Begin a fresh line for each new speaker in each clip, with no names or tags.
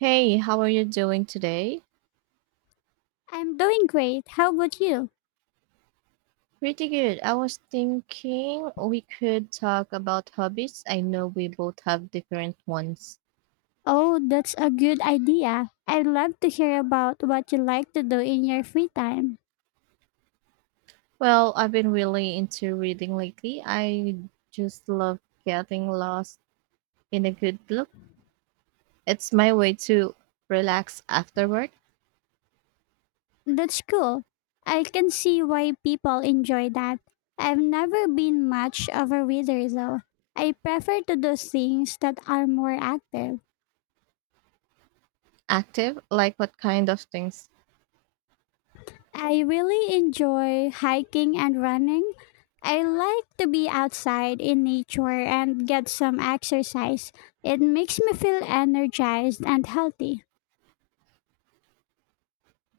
Hey, how are you doing today?
I'm doing great. How about you?
Pretty good. I was thinking we could talk about hobbies. I know we both have different ones.
Oh, that's a good idea. I'd love to hear about what you like to do in your free time.
Well, I've been really into reading lately. I just love getting lost in a good book. It's my way to relax after work.
That's cool. I can see why people enjoy that. I've never been much of a reader though. I prefer to do things that are more active.
Active, like what kind of things?
I really enjoy hiking and running. I like to be outside in nature and get some exercise. It makes me feel energized and healthy.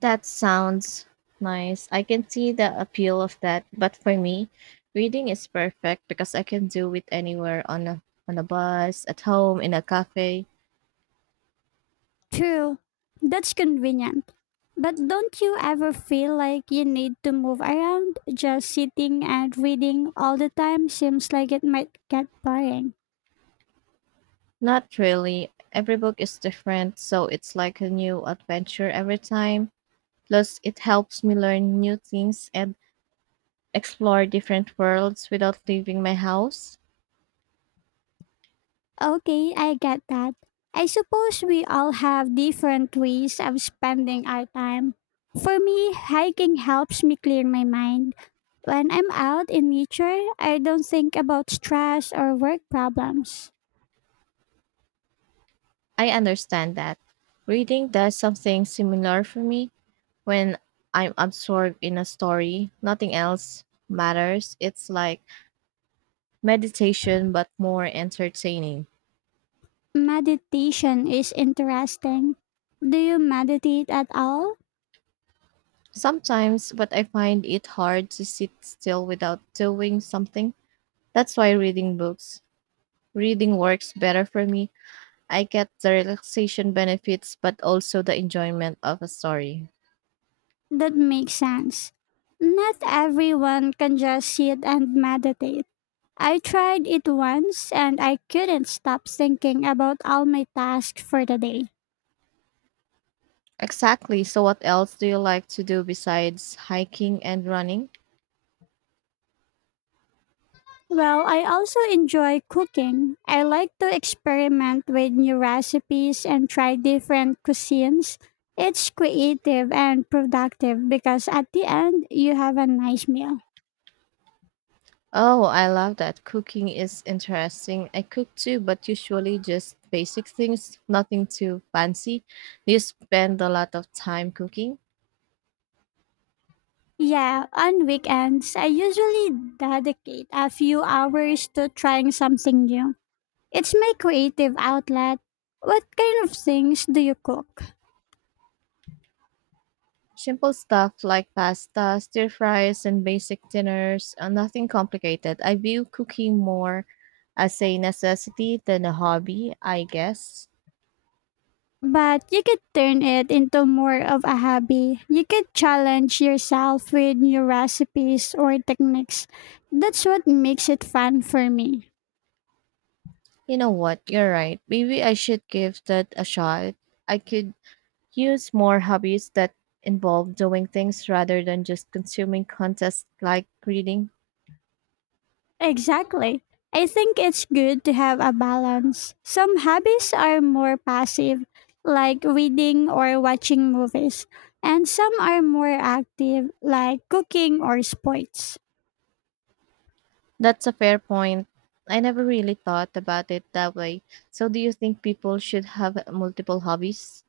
That sounds nice. I can see the appeal of that, but for me, reading is perfect because I can do it anywhere, on a bus, at home, in a cafe.
True. That's convenient. But don't you ever feel like you need to move around? Just sitting and reading all the time seems like it might get boring.
Not really. Every book is different, so it's like a new adventure every time. Plus, it helps me learn new things and explore different worlds without leaving my house.
Okay, I get that. I suppose we all have different ways of spending our time. For me, hiking helps me clear my mind. When I'm out in nature, I don't think about stress or work problems.
I understand that. Reading does something similar for me. When I'm absorbed in a story, nothing else matters. It's like meditation, but more entertaining.
Meditation is interesting. Do you meditate at all?
Sometimes, but I find it hard to sit still without doing something. That's why reading works better for me. I get the relaxation benefits, but also the enjoyment of a story.
That makes sense. Not everyone can just sit and meditate. I tried it once and I couldn't stop thinking about all my tasks for the day.
Exactly. So, what else do you like to do besides hiking and running?
Well, I also enjoy cooking. I like to experiment with new recipes and try different cuisines. It's creative and productive because at the end, you have a nice meal.
Oh, I love that. Cooking is interesting. I cook too, but usually just basic things, nothing too fancy. Do you spend a lot of time cooking?
Yeah, on weekends, I usually dedicate a few hours to trying something new. It's my creative outlet. What kind of things do you cook?
Simple stuff like pasta, stir fries, and basic dinners, nothing complicated. I view cooking more as a necessity than a hobby, I guess.
But you could turn it into more of a hobby. You could challenge yourself with new recipes or techniques. That's what makes it fun for me.
You know what? You're right. Maybe I should give that a shot. I could use more hobbies that involve doing things rather than just consuming contests like reading.
Exactly. I think it's good to have a balance. Some hobbies are more passive, like reading or watching movies, and some are more active, like cooking or sports.
That's a fair point. I never really thought about it that way. So, do you think people should have multiple hobbies?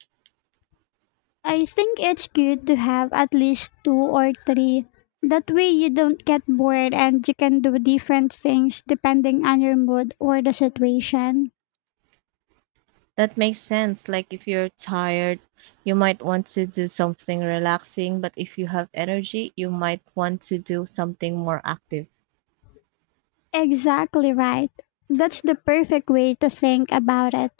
I think it's good to have at least two or three. That way, you don't get bored and you can do different things depending on your mood or the situation.
That makes sense. Like, if you're tired, you might want to do something relaxing, but if you have energy, you might want to do something more active.
Exactly right. That's the perfect way to think about it.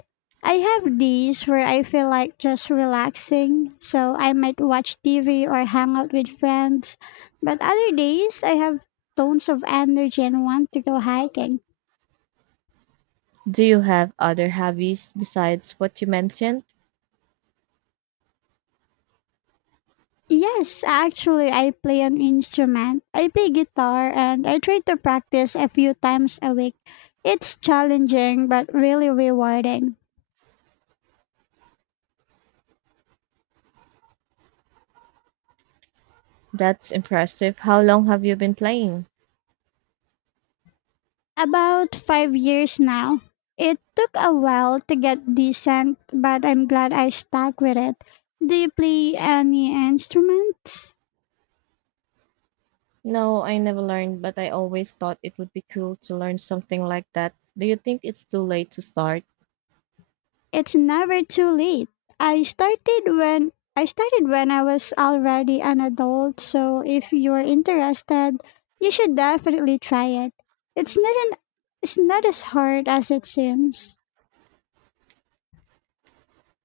I have days where I feel like just relaxing, so I might watch TV or hang out with friends. But other days, I have tons of energy and want to go hiking.
Do you have other hobbies besides what you mentioned?
Yes, actually, I play an instrument. I play guitar and I try to practice a few times a week. It's challenging but really rewarding.
That's impressive. How long have you been playing?
About 5 years now. It took a while to get decent, but I'm glad I stuck with it. Do you play any instruments?
No, I never learned, but I always thought it would be cool to learn something like that. Do you think it's too late to start?
It's never too late. I started when I was already an adult, so if you're interested, you should definitely try it. It's not an it's not as hard as it seems.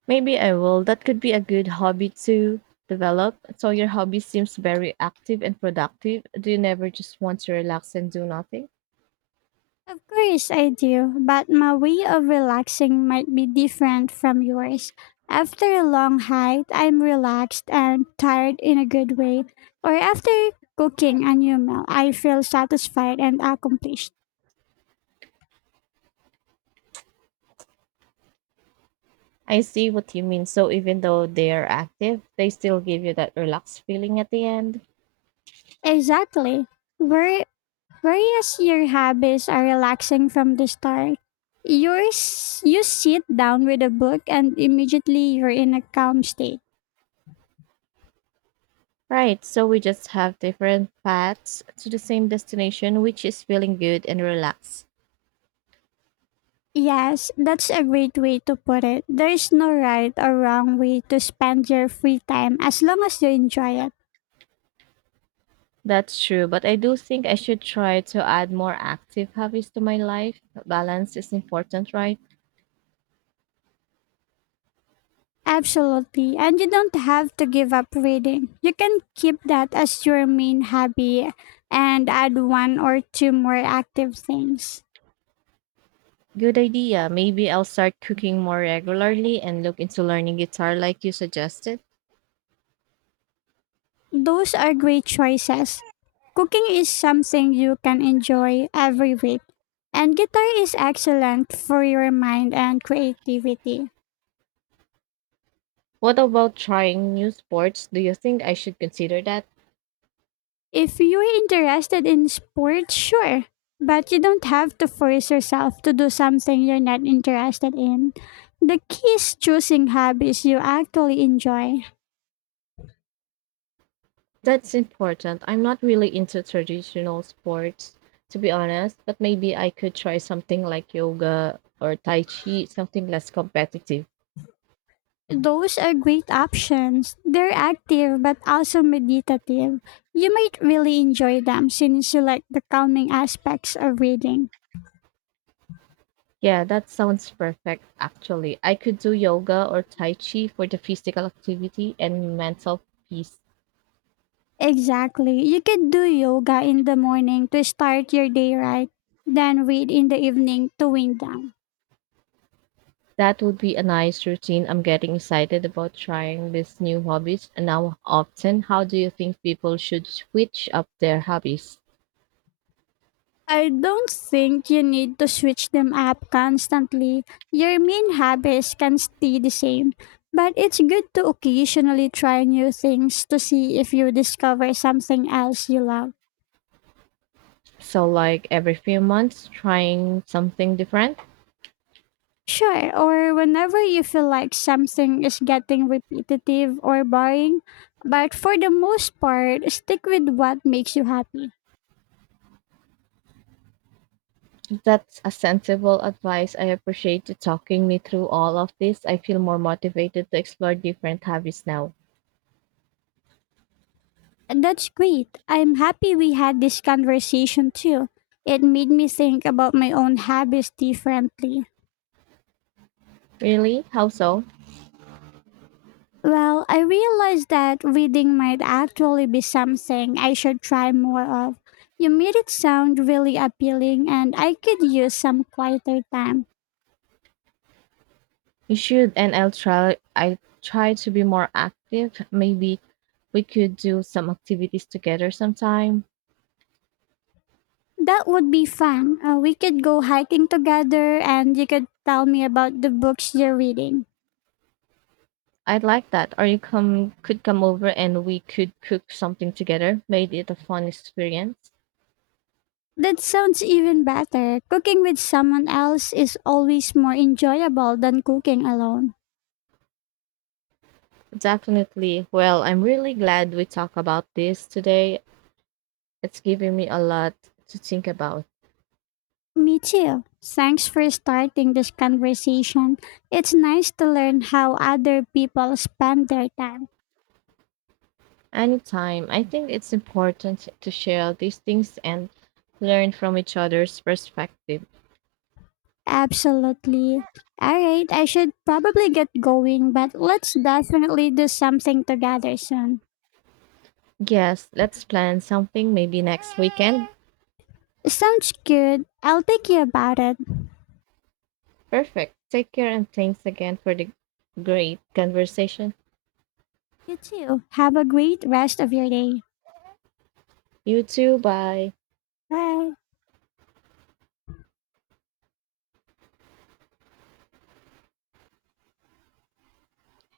Maybe I will. That could be a good hobby to develop. So your hobby seems very active and productive. Do you never just want to relax and do nothing?
Of course, I do, but my way of relaxing might be different from yours. After a long hike, I'm relaxed and tired in a good way. Or after cooking a new meal, I feel satisfied and accomplished.
I see what you mean. So even though they are active, they still give you that relaxed feeling at the end.
Exactly. Where, Whereas your habits are relaxing from the start, yours you sit down with a book and immediately you're in a calm state.
Right, so we just have different paths to the same destination, which is feeling good and relaxed.
Yes, that's a great way to put it. There is no right or wrong way to spend your free time as long as you enjoy it.
That's true, but I do think I should try to add more active hobbies to my life. Balance is important, right?
Absolutely. And you don't have to give up reading. You can keep that as your main hobby and add one or two more active things.
Good idea. Maybe I'll start cooking more regularly and look into learning guitar like you suggested.
Those are great choices. Cooking is something you can enjoy every week. And guitar is excellent for your mind and creativity.
What about trying new sports? Do you think I should consider that?
If you're interested in sports, sure. But you don't have to force yourself to do something you're not interested in. The key is choosing hobbies you actually enjoy.
That's important. I'm not really into traditional sports, to be honest, but maybe I could try something like yoga or tai chi, something less competitive.
Those are great options. They're active but also meditative. You might really enjoy them since you like the calming aspects of reading.
Yeah, that sounds perfect, actually. I could do yoga or Tai Chi for the physical activity and mental peace.
Exactly. You could do yoga in the morning to start your day right, then read in the evening to wind down.
That would be a nice routine. I'm getting excited about trying these new hobbies. And now, often, how do you think people should switch up their hobbies?
I don't think you need to switch them up constantly. Your main habits can stay the same, but it's good to occasionally try new things to see if you discover something else you love.
So, like every few months, trying something different?
Sure, or whenever you feel like something is getting repetitive or boring, but for the most part, stick with what makes you happy.
That's a sensible advice. I appreciate you talking me through all of this. I feel more motivated to explore different hobbies now.
That's great. I'm happy we had this conversation too. It made me think about my own habits differently.
Really? How so?
Well, I realized that reading might actually be something I should try more of. You made it sound really appealing, and I could use some quieter time.
You should, and I'll try. I try to be more active. Maybe we could do some activities together sometime.
That would be fun. We could go hiking together, and you could tell me about the books you're reading.
I'd like that. Or you come could come over and we could cook something together. Made it a fun experience.
That sounds even better. Cooking with someone else is always more enjoyable than cooking alone.
Definitely. Well, I'm really glad we talked about this today. It's giving me a lot to think about.
Me too. Thanks for starting this conversation. It's nice to learn how other people spend their time.
Anytime, I think it's important to share these things and learn from each other's perspective.
Absolutely. All right, I should probably get going, but let's definitely do something together soon.
Yes, let's plan something maybe next weekend.
Sounds good. I'll think you about it.
Perfect. Take care and thanks again for the great conversation.
You too. Have a great rest of your day.
You too. Bye.
Bye.